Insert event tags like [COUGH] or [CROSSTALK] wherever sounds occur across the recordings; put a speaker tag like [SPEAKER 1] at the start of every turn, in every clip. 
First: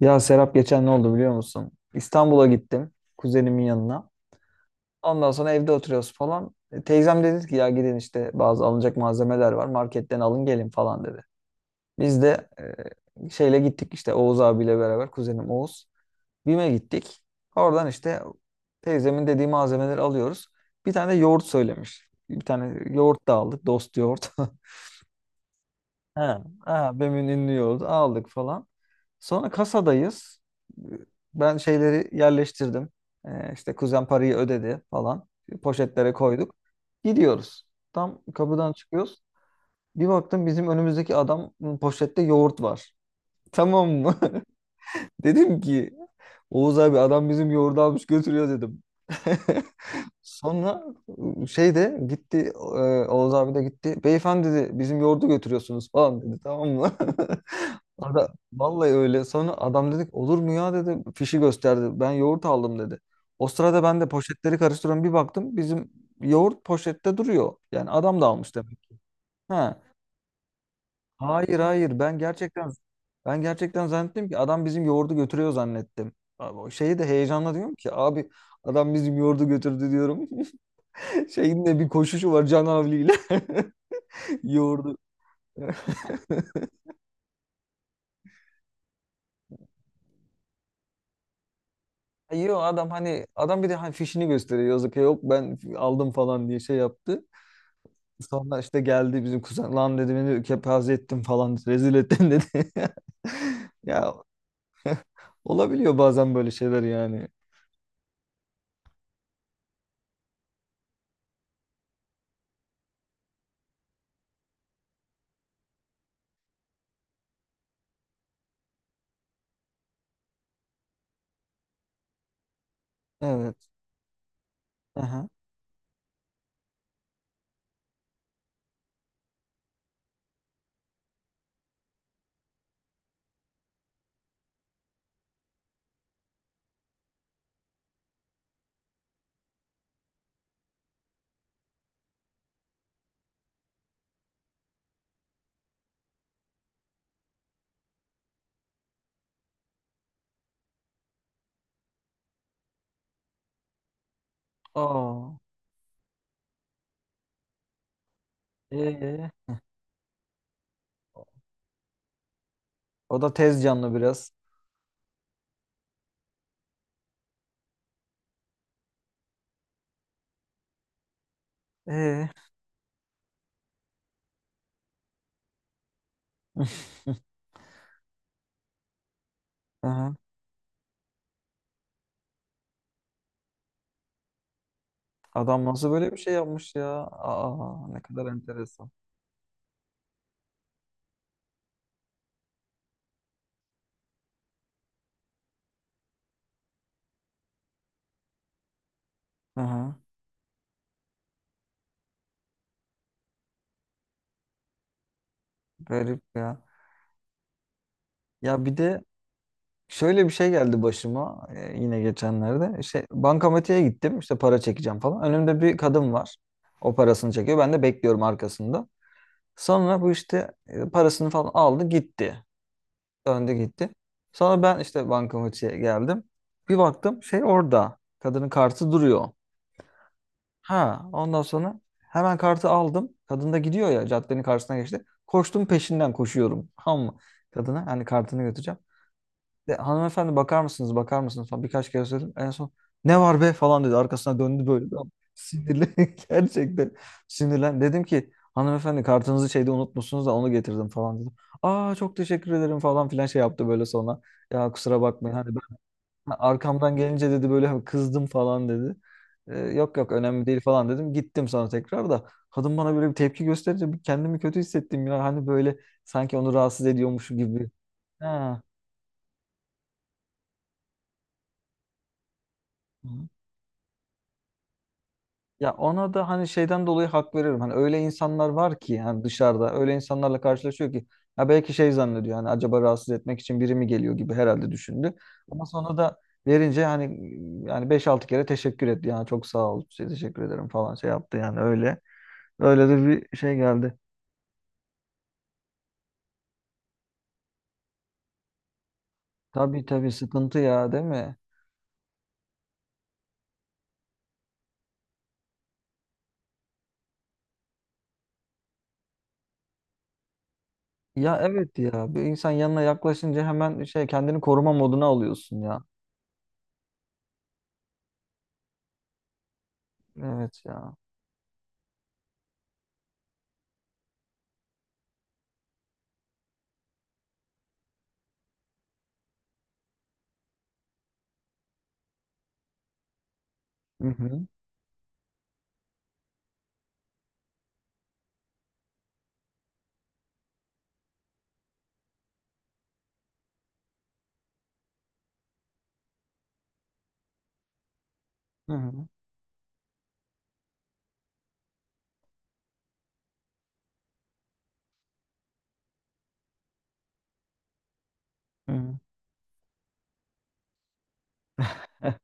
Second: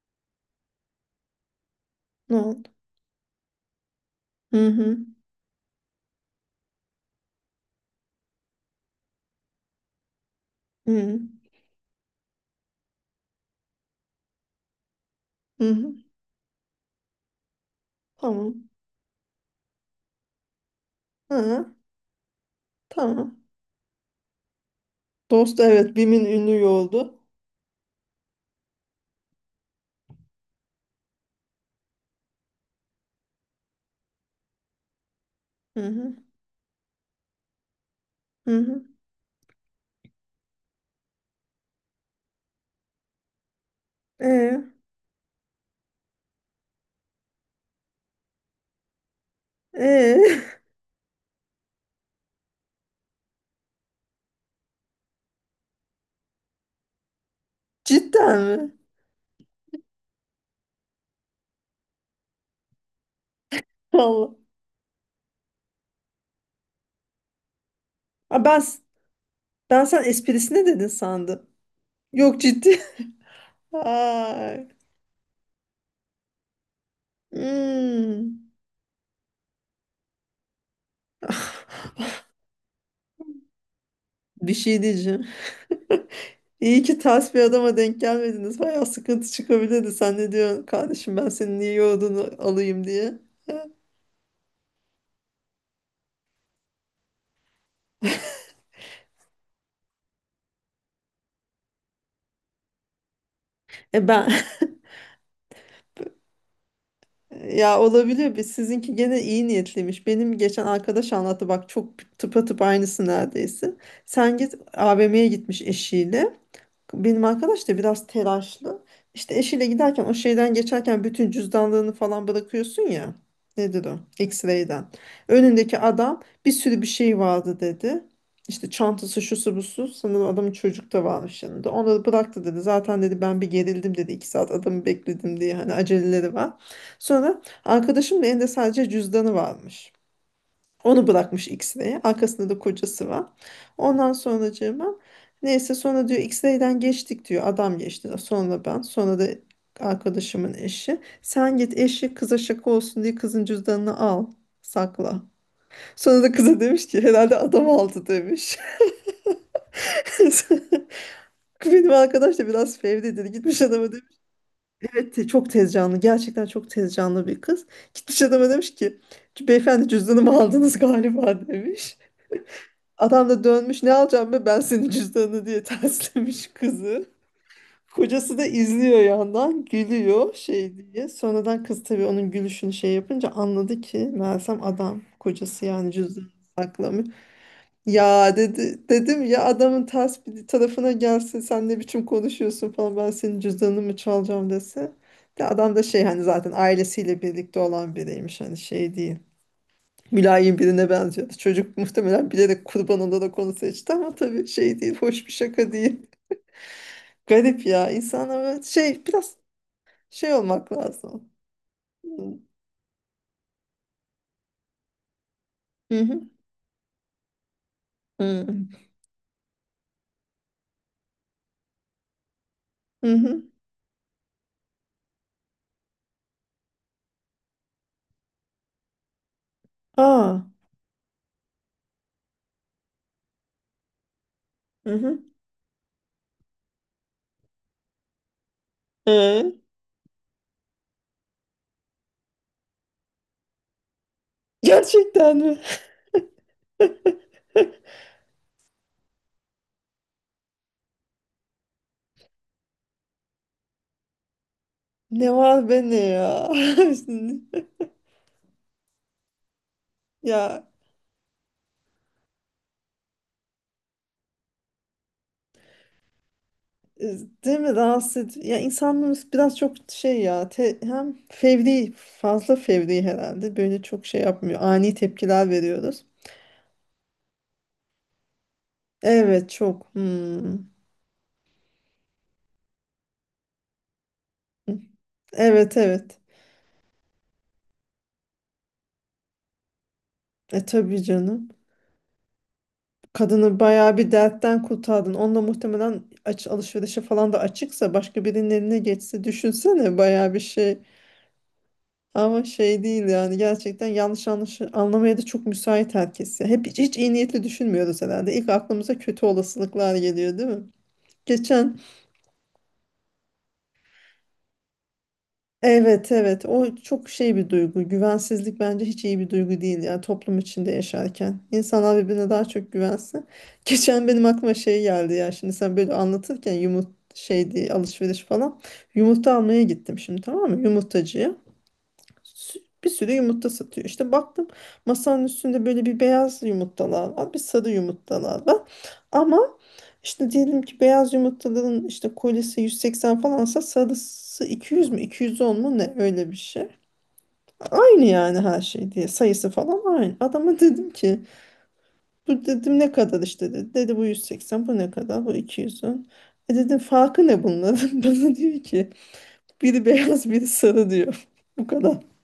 [SPEAKER 1] Ya Serap geçen ne oldu biliyor musun? İstanbul'a
[SPEAKER 2] Evet.
[SPEAKER 1] gittim kuzenimin yanına.
[SPEAKER 2] Hı hı.
[SPEAKER 1] Ondan sonra evde oturuyoruz falan. Teyzem dedi ki ya gidin işte bazı alınacak malzemeler var marketten alın gelin falan
[SPEAKER 2] Hı
[SPEAKER 1] dedi. Biz de şeyle gittik işte Oğuz abiyle beraber kuzenim Oğuz.
[SPEAKER 2] hı.
[SPEAKER 1] BİM'e gittik. Oradan işte
[SPEAKER 2] Tamam.
[SPEAKER 1] teyzemin dediği malzemeleri alıyoruz. Bir tane de yoğurt
[SPEAKER 2] Hı.
[SPEAKER 1] söylemiş. Bir tane yoğurt da
[SPEAKER 2] Tamam.
[SPEAKER 1] aldık dost yoğurt. [LAUGHS]
[SPEAKER 2] Dost, evet,
[SPEAKER 1] He,
[SPEAKER 2] BİM'in ünlü
[SPEAKER 1] he,
[SPEAKER 2] yoldu.
[SPEAKER 1] BEM'in ünlü yolu aldık falan. Sonra kasadayız. Ben şeyleri yerleştirdim. İşte kuzen parayı ödedi falan.
[SPEAKER 2] Hı
[SPEAKER 1] Poşetlere
[SPEAKER 2] hı.
[SPEAKER 1] koyduk. Gidiyoruz. Tam
[SPEAKER 2] Hı
[SPEAKER 1] kapıdan
[SPEAKER 2] hı.
[SPEAKER 1] çıkıyoruz. Bir baktım bizim önümüzdeki adam poşette yoğurt var. Tamam mı?
[SPEAKER 2] Ee,
[SPEAKER 1] [LAUGHS] Dedim ki Oğuz abi adam bizim yoğurdu almış götürüyor dedim. [LAUGHS]
[SPEAKER 2] ee.
[SPEAKER 1] Sonra şey de gitti Oğuz abi de gitti. Beyefendi dedi bizim yoğurdu götürüyorsunuz falan dedi tamam mı?
[SPEAKER 2] [LAUGHS]
[SPEAKER 1] [LAUGHS] Ada,
[SPEAKER 2] Cidden mi?
[SPEAKER 1] vallahi öyle. Sonra adam dedik olur mu ya dedi. Fişi gösterdi. Ben yoğurt aldım dedi. O sırada ben de
[SPEAKER 2] Allah.
[SPEAKER 1] poşetleri karıştırıyorum. Bir baktım bizim yoğurt poşette duruyor. Yani adam da
[SPEAKER 2] Aa,
[SPEAKER 1] almış
[SPEAKER 2] ben
[SPEAKER 1] demek ki. Ha.
[SPEAKER 2] ben sen esprisine dedin sandım.
[SPEAKER 1] Hayır hayır ben
[SPEAKER 2] Yok,
[SPEAKER 1] gerçekten
[SPEAKER 2] ciddi.
[SPEAKER 1] ben
[SPEAKER 2] [LAUGHS]
[SPEAKER 1] gerçekten zannettim ki adam
[SPEAKER 2] Ay.
[SPEAKER 1] bizim yoğurdu götürüyor zannettim. Abi, o şeyi de heyecanla diyorum ki abi
[SPEAKER 2] Hmm.
[SPEAKER 1] adam bizim yoğurdu götürdü diyorum. [LAUGHS] Şeyin de bir
[SPEAKER 2] [LAUGHS]
[SPEAKER 1] koşuşu var Can Havli'yle. [LAUGHS]
[SPEAKER 2] Bir şey
[SPEAKER 1] Yoğurdu.
[SPEAKER 2] diyeceğim. [LAUGHS]
[SPEAKER 1] [LAUGHS]
[SPEAKER 2] İyi ki ters bir adama denk gelmediniz. Bayağı sıkıntı çıkabilirdi. Sen ne diyorsun kardeşim, ben senin niye yoğurdunu
[SPEAKER 1] Yo
[SPEAKER 2] alayım
[SPEAKER 1] adam
[SPEAKER 2] diye.
[SPEAKER 1] hani adam bir de hani fişini gösteriyor yazık ya, yok ben aldım falan diye şey yaptı. Sonra işte geldi bizim kuzen lan dedi beni kepaze ettin falan rezil ettin dedi. [LAUGHS]
[SPEAKER 2] E
[SPEAKER 1] Ya
[SPEAKER 2] ben. [LAUGHS]
[SPEAKER 1] olabiliyor bazen böyle şeyler yani.
[SPEAKER 2] Ya, olabilir. Biz, sizinki gene iyi niyetliymiş. Benim geçen arkadaş anlattı, bak, çok tıpatıp aynısı neredeyse. Sen git AVM'ye gitmiş eşiyle. Benim arkadaş da biraz telaşlı. İşte eşiyle giderken o şeyden geçerken bütün cüzdanlarını falan bırakıyorsun ya.
[SPEAKER 1] Evet.
[SPEAKER 2] Nedir o? X-ray'den.
[SPEAKER 1] Aha.
[SPEAKER 2] Önündeki adam, bir sürü bir şey vardı dedi. İşte çantası, şusu busu. Sanırım adamın çocuk da varmış yanında. Onları bıraktı dedi. Zaten dedi ben bir gerildim dedi. İki saat adamı bekledim diye. Hani aceleleri var. Sonra arkadaşımın elinde sadece cüzdanı varmış. Onu bırakmış X-Ray'e. Arkasında da kocası var. Ondan sonracığıma, neyse, sonra diyor X-Ray'den geçtik diyor. Adam geçti. Sonra ben. Sonra da arkadaşımın eşi. Sen git eşi, kıza şaka olsun diye kızın cüzdanını al. Sakla.
[SPEAKER 1] Aa.
[SPEAKER 2] Sonra da kıza demiş ki herhalde adam aldı demiş.
[SPEAKER 1] Ee,
[SPEAKER 2] [LAUGHS] Benim arkadaş da biraz
[SPEAKER 1] O
[SPEAKER 2] fevridir.
[SPEAKER 1] da
[SPEAKER 2] Gitmiş
[SPEAKER 1] tez
[SPEAKER 2] adama
[SPEAKER 1] canlı
[SPEAKER 2] demiş.
[SPEAKER 1] biraz.
[SPEAKER 2] Evet, çok tez canlı. Gerçekten çok tez canlı bir kız. Gitmiş adama demiş ki beyefendi, cüzdanımı aldınız galiba demiş.
[SPEAKER 1] Ee.
[SPEAKER 2] Adam da dönmüş, ne alacağım be ben senin cüzdanını diye [LAUGHS] terslemiş
[SPEAKER 1] [LAUGHS]
[SPEAKER 2] kızı. Kocası da izliyor yandan
[SPEAKER 1] Aha.
[SPEAKER 2] gülüyor şey diye. Sonradan kız, tabii, onun gülüşünü şey yapınca anladı ki Mersem adam
[SPEAKER 1] Adam
[SPEAKER 2] kocası
[SPEAKER 1] nasıl
[SPEAKER 2] yani
[SPEAKER 1] böyle bir
[SPEAKER 2] cüzdanı
[SPEAKER 1] şey yapmış ya?
[SPEAKER 2] saklamış.
[SPEAKER 1] Aa, ne kadar
[SPEAKER 2] Ya dedi,
[SPEAKER 1] enteresan.
[SPEAKER 2] dedim ya adamın ters bir tarafına gelse sen ne biçim konuşuyorsun falan, ben senin cüzdanını mı çalacağım dese. De adam da şey, hani zaten ailesiyle birlikte olan biriymiş, hani şey değil.
[SPEAKER 1] Aha,
[SPEAKER 2] Mülayim birine benziyordu. Çocuk muhtemelen bilerek kurban olarak onu seçti ama tabii şey değil, hoş bir şaka değil.
[SPEAKER 1] garip ya.
[SPEAKER 2] Garip ya. İnsanlar böyle
[SPEAKER 1] Ya bir de
[SPEAKER 2] şey biraz
[SPEAKER 1] şöyle bir
[SPEAKER 2] şey
[SPEAKER 1] şey
[SPEAKER 2] olmak
[SPEAKER 1] geldi
[SPEAKER 2] lazım.
[SPEAKER 1] başıma yine geçenlerde. İşte bankamatiğe gittim işte para çekeceğim falan. Önümde bir
[SPEAKER 2] Hı
[SPEAKER 1] kadın
[SPEAKER 2] hı.
[SPEAKER 1] var. O parasını çekiyor. Ben de bekliyorum
[SPEAKER 2] Hı
[SPEAKER 1] arkasında. Sonra bu işte parasını falan aldı gitti.
[SPEAKER 2] hı. Hı.
[SPEAKER 1] Döndü gitti. Sonra ben işte bankamatiğe geldim. Bir baktım şey orada. Kadının kartı duruyor.
[SPEAKER 2] Aa.
[SPEAKER 1] Ha, ondan sonra hemen kartı aldım. Kadın da gidiyor ya caddenin karşısına
[SPEAKER 2] Hı
[SPEAKER 1] geçti.
[SPEAKER 2] hı.
[SPEAKER 1] Koştum peşinden koşuyorum. [LAUGHS] Ama kadına hani kartını götüreceğim.
[SPEAKER 2] Ee,
[SPEAKER 1] Hanımefendi bakar mısınız bakar mısınız falan birkaç kere söyledim. En son ne var be falan dedi. Arkasına döndü böyle. Tam
[SPEAKER 2] gerçekten mi?
[SPEAKER 1] sinirli [LAUGHS] gerçekten sinirlen. Dedim ki hanımefendi kartınızı şeyde unutmuşsunuz da onu getirdim falan dedim. Aa çok teşekkür ederim falan filan şey yaptı böyle sonra. Ya kusura
[SPEAKER 2] Ne
[SPEAKER 1] bakmayın hani.
[SPEAKER 2] var be ne
[SPEAKER 1] Ha,
[SPEAKER 2] ya?
[SPEAKER 1] arkamdan gelince dedi böyle hani
[SPEAKER 2] [LAUGHS]
[SPEAKER 1] kızdım falan dedi. Yok yok önemli değil
[SPEAKER 2] Ya,
[SPEAKER 1] falan dedim. Gittim sonra tekrar da kadın bana böyle bir tepki gösterince bir kendimi kötü hissettim ya. Hani böyle sanki onu rahatsız
[SPEAKER 2] e,
[SPEAKER 1] ediyormuş
[SPEAKER 2] değil
[SPEAKER 1] gibi.
[SPEAKER 2] mi rahatsız edici- Ya
[SPEAKER 1] Ha.
[SPEAKER 2] insanlarımız biraz çok şey ya, hem fevri, fazla fevri
[SPEAKER 1] Hı.
[SPEAKER 2] herhalde, böyle çok şey yapmıyor. Ani tepkiler
[SPEAKER 1] Ya
[SPEAKER 2] veriyoruz.
[SPEAKER 1] ona da hani şeyden dolayı hak veriyorum. Hani öyle insanlar var ki hani
[SPEAKER 2] Evet,
[SPEAKER 1] dışarıda öyle
[SPEAKER 2] çok.
[SPEAKER 1] insanlarla
[SPEAKER 2] Hmm.
[SPEAKER 1] karşılaşıyor ki ya belki şey zannediyor hani acaba rahatsız etmek için biri mi geliyor gibi herhalde düşündü. Ama
[SPEAKER 2] Evet,
[SPEAKER 1] sonra da
[SPEAKER 2] evet.
[SPEAKER 1] verince hani yani beş altı kere teşekkür etti. Yani çok sağ ol, şey, teşekkür
[SPEAKER 2] E
[SPEAKER 1] ederim falan
[SPEAKER 2] tabii
[SPEAKER 1] şey yaptı
[SPEAKER 2] canım.
[SPEAKER 1] yani öyle. Öyle de bir şey
[SPEAKER 2] Kadını bayağı
[SPEAKER 1] geldi.
[SPEAKER 2] bir dertten kurtardın. Onunla muhtemelen aç alışverişe falan da açıksa, başka birinin eline geçse
[SPEAKER 1] Tabii
[SPEAKER 2] düşünsene
[SPEAKER 1] tabii
[SPEAKER 2] bayağı bir
[SPEAKER 1] sıkıntı
[SPEAKER 2] şey.
[SPEAKER 1] ya değil mi?
[SPEAKER 2] Ama şey değil yani, gerçekten yanlış anlamaya da çok müsait herkes. Ya. Hep hiç iyi niyetli düşünmüyoruz herhalde. İlk aklımıza kötü olasılıklar geliyor değil mi?
[SPEAKER 1] Ya evet
[SPEAKER 2] Geçen.
[SPEAKER 1] ya bir insan yanına yaklaşınca hemen şey kendini koruma moduna alıyorsun ya.
[SPEAKER 2] Evet, evet, o çok şey bir duygu, güvensizlik, bence hiç iyi bir duygu değil ya, toplum
[SPEAKER 1] Evet
[SPEAKER 2] içinde
[SPEAKER 1] ya.
[SPEAKER 2] yaşarken insanlar birbirine daha çok güvensin. [LAUGHS] Geçen benim aklıma şey geldi ya, şimdi sen böyle anlatırken, şey diye, alışveriş falan, yumurta almaya gittim şimdi, tamam mı, yumurtacıya. Bir sürü yumurta satıyor
[SPEAKER 1] Hı
[SPEAKER 2] işte,
[SPEAKER 1] hı.
[SPEAKER 2] baktım masanın üstünde böyle bir beyaz yumurtalar var, bir sarı yumurtalar var ama işte diyelim ki beyaz yumurtaların işte kolisi 180 falansa, sarısı 200 mü, 210 mu, ne, öyle bir şey. Aynı yani, her
[SPEAKER 1] Hı
[SPEAKER 2] şey
[SPEAKER 1] hı.
[SPEAKER 2] diye sayısı falan aynı. Adama dedim ki, bu dedim ne kadar, işte dedi. Dedi bu 180, bu ne kadar, bu 210. E dedim farkı ne bunların? [LAUGHS] Bana diyor
[SPEAKER 1] Hı
[SPEAKER 2] ki
[SPEAKER 1] hı.
[SPEAKER 2] biri beyaz biri sarı diyor. [LAUGHS] Bu kadar.
[SPEAKER 1] [LAUGHS]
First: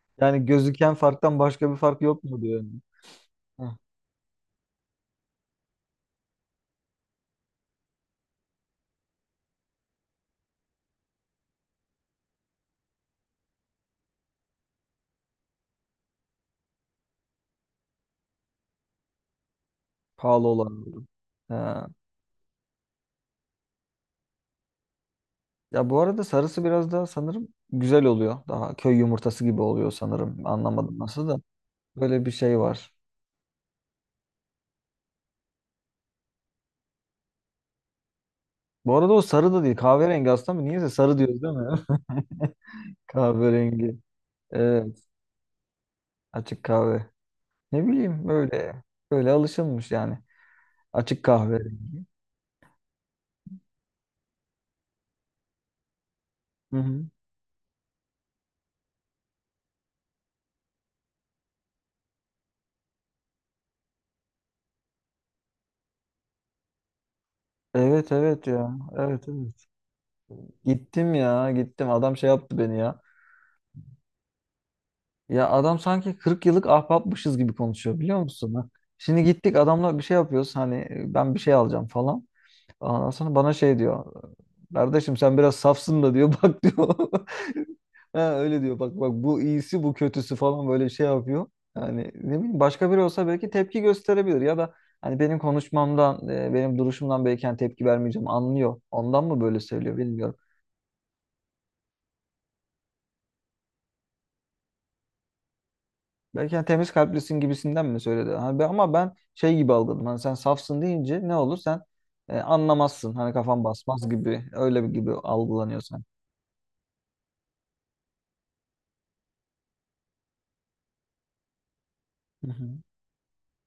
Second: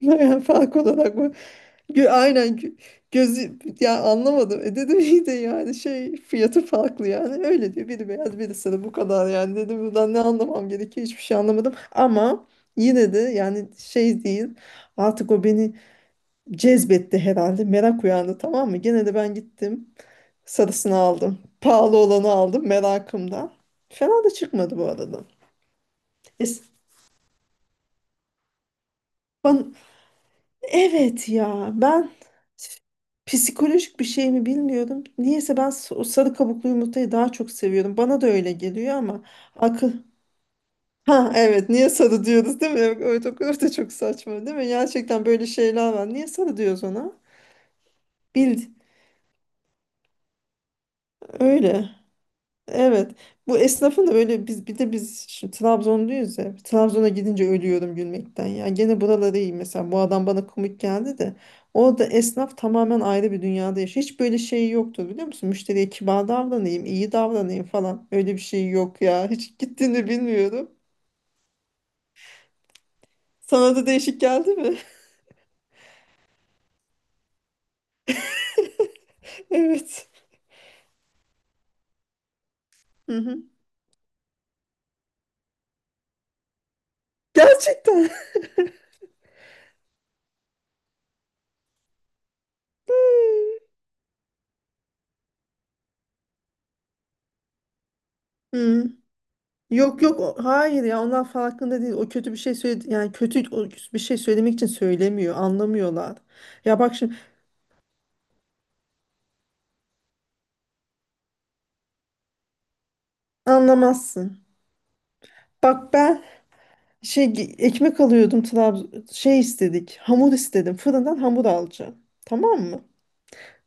[SPEAKER 2] Yani
[SPEAKER 1] Yani
[SPEAKER 2] fark
[SPEAKER 1] gözüken
[SPEAKER 2] olarak bu.
[SPEAKER 1] farktan başka bir fark
[SPEAKER 2] Gö-
[SPEAKER 1] yok mu
[SPEAKER 2] aynen
[SPEAKER 1] diyor.
[SPEAKER 2] gözü
[SPEAKER 1] Heh,
[SPEAKER 2] ya, anlamadım. E dedim iyi de yani, şey, fiyatı farklı yani. Öyle diyor. Biri beyaz biri sarı, bu kadar yani. Dedim buradan ne anlamam gerekiyor, hiçbir şey anlamadım. Ama yine de yani şey değil. Artık o beni cezbetti herhalde. Merak uyandı, tamam mı? Gene de ben gittim.
[SPEAKER 1] pahalı olan.
[SPEAKER 2] Sarısını aldım.
[SPEAKER 1] Ha.
[SPEAKER 2] Pahalı olanı aldım merakımdan. Fena da çıkmadı bu arada.
[SPEAKER 1] Ya bu arada
[SPEAKER 2] Es-
[SPEAKER 1] sarısı biraz daha sanırım güzel oluyor. Daha köy yumurtası gibi
[SPEAKER 2] bana,
[SPEAKER 1] oluyor sanırım. Anlamadım nasıl
[SPEAKER 2] Evet
[SPEAKER 1] da.
[SPEAKER 2] ya, ben
[SPEAKER 1] Böyle bir şey var.
[SPEAKER 2] psikolojik bir şey mi bilmiyorum. Niyeyse ben o sarı kabuklu yumurtayı daha çok seviyorum. Bana da öyle geliyor
[SPEAKER 1] Bu arada o
[SPEAKER 2] ama
[SPEAKER 1] sarı da değil.
[SPEAKER 2] akıl...
[SPEAKER 1] Kahverengi aslında mı? Niyeyse sarı
[SPEAKER 2] Ha
[SPEAKER 1] diyoruz değil
[SPEAKER 2] evet, niye
[SPEAKER 1] mi?
[SPEAKER 2] sarı diyoruz değil mi?
[SPEAKER 1] [LAUGHS]
[SPEAKER 2] Evet, evet, o kadar da çok
[SPEAKER 1] Kahverengi.
[SPEAKER 2] saçma değil mi?
[SPEAKER 1] Evet.
[SPEAKER 2] Gerçekten böyle şeyler var. Niye sarı
[SPEAKER 1] Açık
[SPEAKER 2] diyoruz
[SPEAKER 1] kahve.
[SPEAKER 2] ona?
[SPEAKER 1] Ne bileyim
[SPEAKER 2] Bil
[SPEAKER 1] böyle. Böyle alışılmış yani. Açık kahve.
[SPEAKER 2] öyle. Evet. Bu esnafın da böyle, biz bir de biz şimdi Trabzonluyuz ya.
[SPEAKER 1] Hı hı.
[SPEAKER 2] Trabzon'a gidince ölüyorum gülmekten. Ya gene buraları iyi mesela. Bu adam bana komik geldi de. Orada esnaf tamamen ayrı bir dünyada yaşıyor. Hiç böyle şey yoktu biliyor musun? Müşteriye kibar davranayım, iyi davranayım falan.
[SPEAKER 1] Evet
[SPEAKER 2] Öyle bir
[SPEAKER 1] evet
[SPEAKER 2] şey
[SPEAKER 1] ya.
[SPEAKER 2] yok
[SPEAKER 1] Evet
[SPEAKER 2] ya. [LAUGHS] Hiç
[SPEAKER 1] evet.
[SPEAKER 2] gittiğini bilmiyorum.
[SPEAKER 1] Gittim ya gittim. Adam şey yaptı beni ya.
[SPEAKER 2] Sana da değişik geldi mi? [LAUGHS]
[SPEAKER 1] Ya adam sanki 40 yıllık ahbapmışız gibi konuşuyor biliyor musun? Ha. Şimdi gittik adamla bir
[SPEAKER 2] Evet.
[SPEAKER 1] şey yapıyoruz. Hani ben bir şey alacağım falan. Ondan
[SPEAKER 2] Hı
[SPEAKER 1] sonra
[SPEAKER 2] hı.
[SPEAKER 1] bana şey diyor. Kardeşim sen biraz safsın da diyor. [LAUGHS] Bak diyor.
[SPEAKER 2] Gerçekten.
[SPEAKER 1] Ha, öyle diyor. Bak bak bu iyisi bu kötüsü falan böyle şey yapıyor. Yani ne bileyim başka biri olsa belki
[SPEAKER 2] [LAUGHS]
[SPEAKER 1] tepki gösterebilir ya da hani benim konuşmamdan, benim duruşumdan belki hani tepki vermeyeceğim anlıyor.
[SPEAKER 2] Hı.
[SPEAKER 1] Ondan mı böyle söylüyor
[SPEAKER 2] Yok, yok,
[SPEAKER 1] bilmiyorum.
[SPEAKER 2] hayır ya, onlar farkında değil. O kötü bir şey söyledi yani, kötü bir şey söylemek için söylemiyor. Anlamıyorlar.
[SPEAKER 1] Belki hani
[SPEAKER 2] Ya
[SPEAKER 1] temiz
[SPEAKER 2] bak şimdi,
[SPEAKER 1] kalplisin gibisinden mi söyledi? Hani ben, ama ben şey gibi algıladım. Hani sen safsın deyince ne olur sen anlamazsın. Hani kafan basmaz
[SPEAKER 2] anlamazsın.
[SPEAKER 1] gibi öyle bir gibi
[SPEAKER 2] Bak
[SPEAKER 1] algılanıyorsun.
[SPEAKER 2] ben ekmek alıyordum Trabzon, şey istedik. Hamur istedim. Fırından hamur alacağım.
[SPEAKER 1] Hı
[SPEAKER 2] Tamam
[SPEAKER 1] hı.
[SPEAKER 2] mı?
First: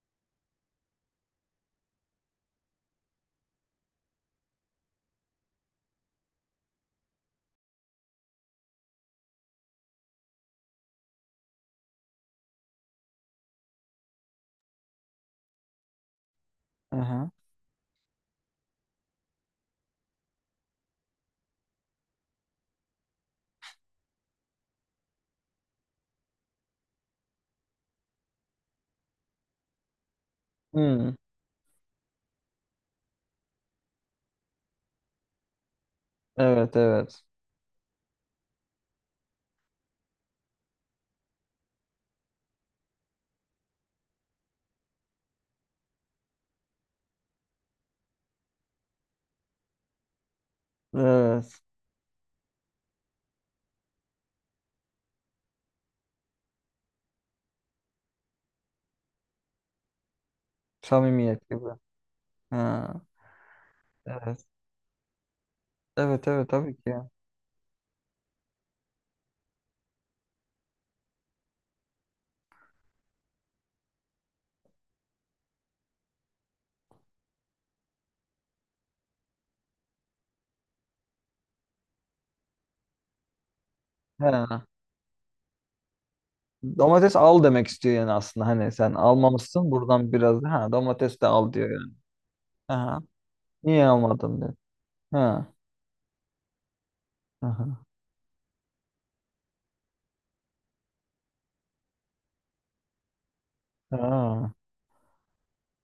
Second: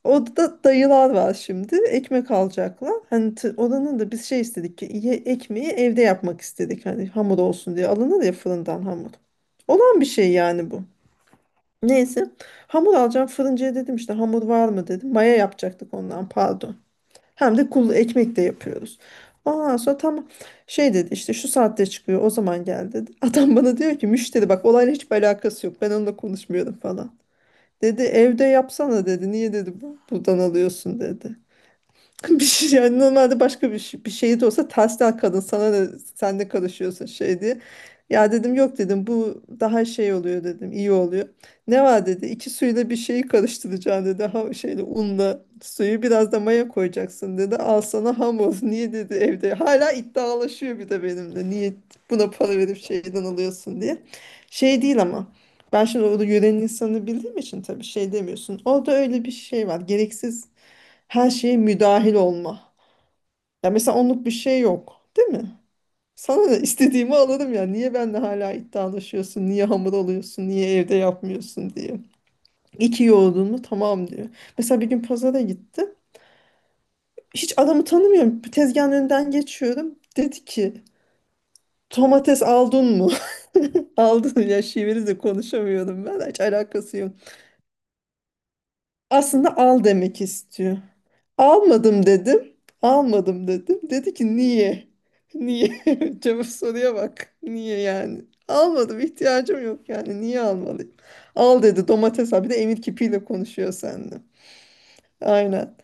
[SPEAKER 2] Orada dayılar var şimdi. Ekmek alacaklar. Hani, oranın da biz şey istedik ki, ekmeği evde yapmak istedik. Hani hamur olsun diye alınır ya, fırından hamur. Olan bir şey yani bu. Neyse. Hamur alacağım. Fırıncıya dedim, işte hamur var mı dedim. Maya yapacaktık, ondan pardon.
[SPEAKER 1] Aha.
[SPEAKER 2] Hem de kul ekmek de yapıyoruz. Ondan sonra tam şey dedi, işte şu saatte çıkıyor o zaman gel dedi. [LAUGHS] Adam bana diyor ki, müşteri bak, olayla hiçbir alakası yok. Ben onunla konuşmuyorum falan. Dedi evde yapsana dedi. Niye dedi bu buradan alıyorsun
[SPEAKER 1] Hmm.
[SPEAKER 2] dedi. [LAUGHS] Bir şey yani, normalde başka bir, şey, bir şey de olsa tersten, kadın sana ne, sen ne
[SPEAKER 1] Evet
[SPEAKER 2] karışıyorsun
[SPEAKER 1] evet.
[SPEAKER 2] şey diye. Ya dedim yok dedim, bu daha şey oluyor dedim, iyi oluyor. Ne var dedi, iki suyla bir şeyi karıştıracaksın dedi, ha şeyle, unla suyu biraz da maya koyacaksın dedi. Al sana hamur. [LAUGHS] Niye dedi evde, hala iddialaşıyor bir de benimle,
[SPEAKER 1] Evet.
[SPEAKER 2] niye buna para verip şeyden alıyorsun diye. Şey değil ama ben şimdi orada yörenin insanını bildiğim için tabii şey demiyorsun. Orada öyle bir şey var, gereksiz her
[SPEAKER 1] Samimiyet
[SPEAKER 2] şeye
[SPEAKER 1] gibi.
[SPEAKER 2] müdahil olma.
[SPEAKER 1] Ha.
[SPEAKER 2] Ya mesela onluk bir
[SPEAKER 1] Evet.
[SPEAKER 2] şey yok, değil mi?
[SPEAKER 1] Evet evet
[SPEAKER 2] Sana da
[SPEAKER 1] tabii ki.
[SPEAKER 2] istediğimi alırım ya. Niye benimle hala iddialaşıyorsun? Niye hamur alıyorsun? Niye evde yapmıyorsun diye. İki yoğurdun mu? Tamam diyor. Mesela bir gün pazara gittim. Hiç adamı tanımıyorum. Tezgahın önünden geçiyorum. Dedi ki domates aldın mı? [LAUGHS] Aldın ya
[SPEAKER 1] Ha.
[SPEAKER 2] şiveri de konuşamıyorum ben. Hiç alakası yok.
[SPEAKER 1] Domates al demek istiyor yani aslında. Hani sen
[SPEAKER 2] Aslında
[SPEAKER 1] almamışsın
[SPEAKER 2] al
[SPEAKER 1] buradan
[SPEAKER 2] demek
[SPEAKER 1] biraz ha
[SPEAKER 2] istiyor.
[SPEAKER 1] domates de al diyor yani.
[SPEAKER 2] Almadım dedim.
[SPEAKER 1] Aha.
[SPEAKER 2] Almadım dedim.
[SPEAKER 1] Niye
[SPEAKER 2] Dedi ki
[SPEAKER 1] almadın diyor.
[SPEAKER 2] niye?
[SPEAKER 1] Ha.
[SPEAKER 2] Niye? [LAUGHS] Cevap soruya bak. Niye
[SPEAKER 1] Aha.
[SPEAKER 2] yani? Almadım, ihtiyacım yok yani. Niye almalıyım? Al dedi domates abi de, emir kipiyle konuşuyor seninle.
[SPEAKER 1] Ha.
[SPEAKER 2] Aynen.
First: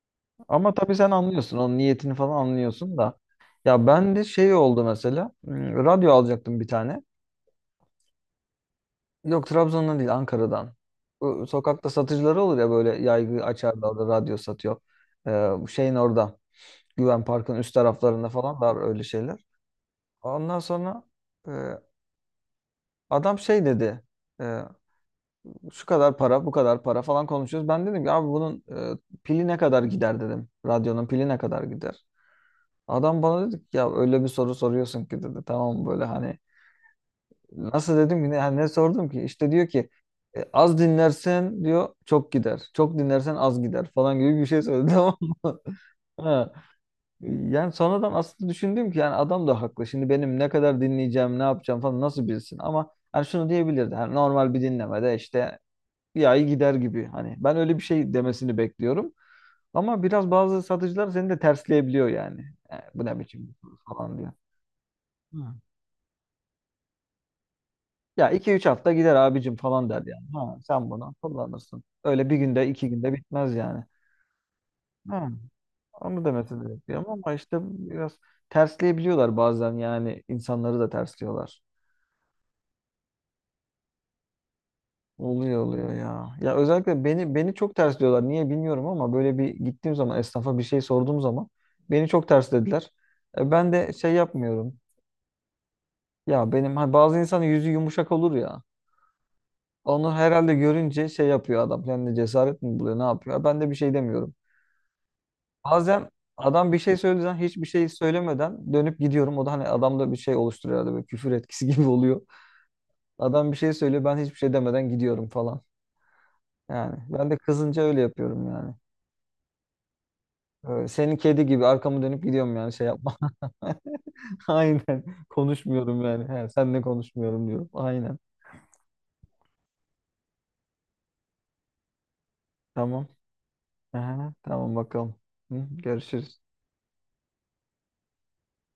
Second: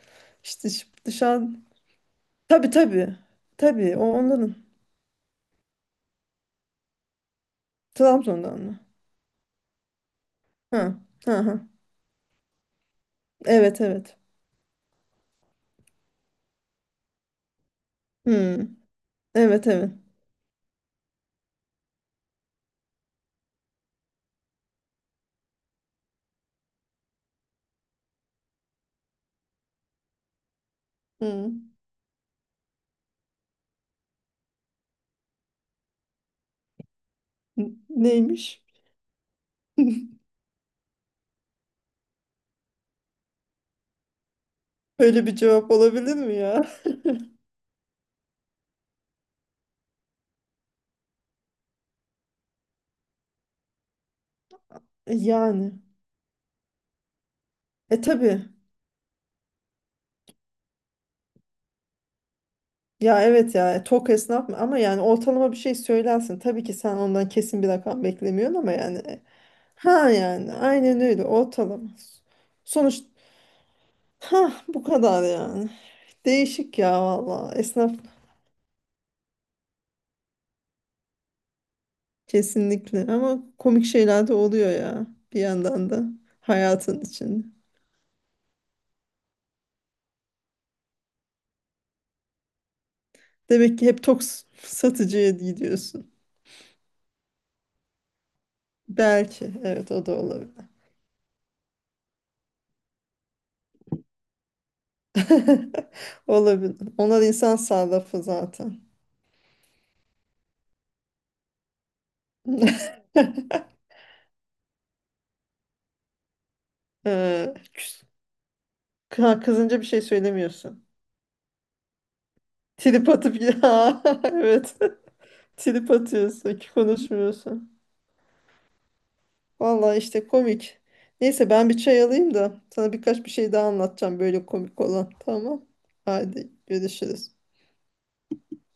[SPEAKER 2] İşte
[SPEAKER 1] Ama tabii sen
[SPEAKER 2] dışarı...
[SPEAKER 1] anlıyorsun. Onun niyetini falan
[SPEAKER 2] Tabii,
[SPEAKER 1] anlıyorsun
[SPEAKER 2] tabii.
[SPEAKER 1] da. Ya
[SPEAKER 2] Tabii o
[SPEAKER 1] ben de şey
[SPEAKER 2] onların.
[SPEAKER 1] oldu mesela. Radyo alacaktım bir tane.
[SPEAKER 2] Trabzon'dan mı?
[SPEAKER 1] Yok Trabzon'dan değil Ankara'dan.
[SPEAKER 2] Ha, ha,
[SPEAKER 1] Bu
[SPEAKER 2] ha.
[SPEAKER 1] sokakta satıcıları olur ya böyle yaygı
[SPEAKER 2] Evet,
[SPEAKER 1] açarlar da
[SPEAKER 2] evet.
[SPEAKER 1] radyo satıyor. Ee, Bu şeyin orada. Güven Park'ın üst taraflarında falan
[SPEAKER 2] Hmm.
[SPEAKER 1] var öyle şeyler.
[SPEAKER 2] Evet, evet.
[SPEAKER 1] Ondan sonra e, adam şey dedi. e, Şu kadar para, bu kadar para falan konuşuyoruz. Ben dedim ki abi bunun pili ne kadar gider dedim. Radyonun pili ne kadar
[SPEAKER 2] Hmm.
[SPEAKER 1] gider? Adam bana dedi ki ya öyle bir soru soruyorsun ki dedi. Tamam böyle hani nasıl dedim ki ne, yani
[SPEAKER 2] Neymiş?
[SPEAKER 1] ne sordum ki? İşte diyor ki
[SPEAKER 2] [LAUGHS]
[SPEAKER 1] Az dinlersen diyor çok gider. Çok dinlersen az gider falan gibi bir şey söyledi [LAUGHS] tamam
[SPEAKER 2] Böyle bir
[SPEAKER 1] mı?
[SPEAKER 2] cevap olabilir mi
[SPEAKER 1] Ha.
[SPEAKER 2] ya?
[SPEAKER 1] Yani sonradan aslında düşündüm ki yani adam da haklı. Şimdi benim ne kadar dinleyeceğim, ne yapacağım falan nasıl bilsin? Ama hani şunu diyebilirdi. Hani normal bir
[SPEAKER 2] E,
[SPEAKER 1] dinlemede işte
[SPEAKER 2] yani.
[SPEAKER 1] bir ay gider gibi. Hani ben öyle bir
[SPEAKER 2] E
[SPEAKER 1] şey
[SPEAKER 2] tabii.
[SPEAKER 1] demesini bekliyorum. Ama biraz bazı satıcılar seni de tersleyebiliyor yani. E, bu ne
[SPEAKER 2] Ya,
[SPEAKER 1] biçim bir
[SPEAKER 2] evet
[SPEAKER 1] soru
[SPEAKER 2] ya, tok
[SPEAKER 1] falan diyor.
[SPEAKER 2] esnaf mı ama, yani ortalama
[SPEAKER 1] Hı.
[SPEAKER 2] bir şey söylersin. Tabii ki sen ondan kesin bir rakam
[SPEAKER 1] Ya iki
[SPEAKER 2] beklemiyorsun
[SPEAKER 1] üç
[SPEAKER 2] ama
[SPEAKER 1] hafta
[SPEAKER 2] yani,
[SPEAKER 1] gider abicim falan der
[SPEAKER 2] ha
[SPEAKER 1] yani.
[SPEAKER 2] yani
[SPEAKER 1] Ha, sen
[SPEAKER 2] aynen
[SPEAKER 1] bunu
[SPEAKER 2] öyle
[SPEAKER 1] kullanırsın.
[SPEAKER 2] ortalama.
[SPEAKER 1] Öyle bir günde iki
[SPEAKER 2] Sonuç,
[SPEAKER 1] günde bitmez yani.
[SPEAKER 2] ha bu kadar
[SPEAKER 1] Ha.
[SPEAKER 2] yani.
[SPEAKER 1] Onu demesi de
[SPEAKER 2] Değişik ya,
[SPEAKER 1] bekliyorum ama
[SPEAKER 2] valla
[SPEAKER 1] işte
[SPEAKER 2] esnaf
[SPEAKER 1] biraz tersleyebiliyorlar bazen yani insanları da tersliyorlar.
[SPEAKER 2] kesinlikle, ama komik şeyler de oluyor ya, bir
[SPEAKER 1] Oluyor
[SPEAKER 2] yandan
[SPEAKER 1] oluyor
[SPEAKER 2] da
[SPEAKER 1] ya. Ya
[SPEAKER 2] hayatın
[SPEAKER 1] özellikle beni
[SPEAKER 2] içinde.
[SPEAKER 1] beni çok ters diyorlar. Niye bilmiyorum ama böyle bir gittiğim zaman esnafa bir şey sorduğum zaman beni çok ters dediler. E, ben
[SPEAKER 2] Demek ki
[SPEAKER 1] de
[SPEAKER 2] hep
[SPEAKER 1] şey
[SPEAKER 2] tok
[SPEAKER 1] yapmıyorum.
[SPEAKER 2] satıcıya gidiyorsun.
[SPEAKER 1] Ya benim hani bazı insanın yüzü yumuşak olur ya.
[SPEAKER 2] Belki, evet, o
[SPEAKER 1] Onu
[SPEAKER 2] da olabilir.
[SPEAKER 1] herhalde görünce şey yapıyor adam. Kendine cesaret mi buluyor, ne yapıyor? Ben de bir şey demiyorum.
[SPEAKER 2] [LAUGHS]
[SPEAKER 1] Bazen adam
[SPEAKER 2] Olabilir.
[SPEAKER 1] bir şey
[SPEAKER 2] Onlar
[SPEAKER 1] söylediği zaman
[SPEAKER 2] insan
[SPEAKER 1] hiçbir şey
[SPEAKER 2] sarrafı
[SPEAKER 1] söylemeden
[SPEAKER 2] zaten.
[SPEAKER 1] dönüp gidiyorum. O da hani adamda bir şey oluşturuyor herhalde böyle küfür etkisi [LAUGHS] gibi oluyor.
[SPEAKER 2] [LAUGHS]
[SPEAKER 1] Adam bir şey söylüyor ben hiçbir şey demeden gidiyorum falan. Yani ben de
[SPEAKER 2] Ee,
[SPEAKER 1] kızınca öyle yapıyorum yani.
[SPEAKER 2] Kızınca bir şey söylemiyorsun.
[SPEAKER 1] Senin kedi gibi arkamı dönüp gidiyorum yani şey
[SPEAKER 2] Trip
[SPEAKER 1] yapma.
[SPEAKER 2] atıp [LAUGHS] ya,
[SPEAKER 1] [LAUGHS]
[SPEAKER 2] evet.
[SPEAKER 1] Aynen.
[SPEAKER 2] Trip
[SPEAKER 1] Konuşmuyorum yani. He,
[SPEAKER 2] atıyorsun,
[SPEAKER 1] senle konuşmuyorum diyorum.
[SPEAKER 2] konuşmuyorsun.
[SPEAKER 1] Aynen.
[SPEAKER 2] Vallahi işte komik. Neyse ben bir çay alayım da sana
[SPEAKER 1] Tamam.
[SPEAKER 2] birkaç bir şey daha anlatacağım
[SPEAKER 1] Aha,
[SPEAKER 2] böyle
[SPEAKER 1] tamam
[SPEAKER 2] komik olan.
[SPEAKER 1] bakalım. Hı,
[SPEAKER 2] Tamam.
[SPEAKER 1] görüşürüz.
[SPEAKER 2] Hadi görüşürüz.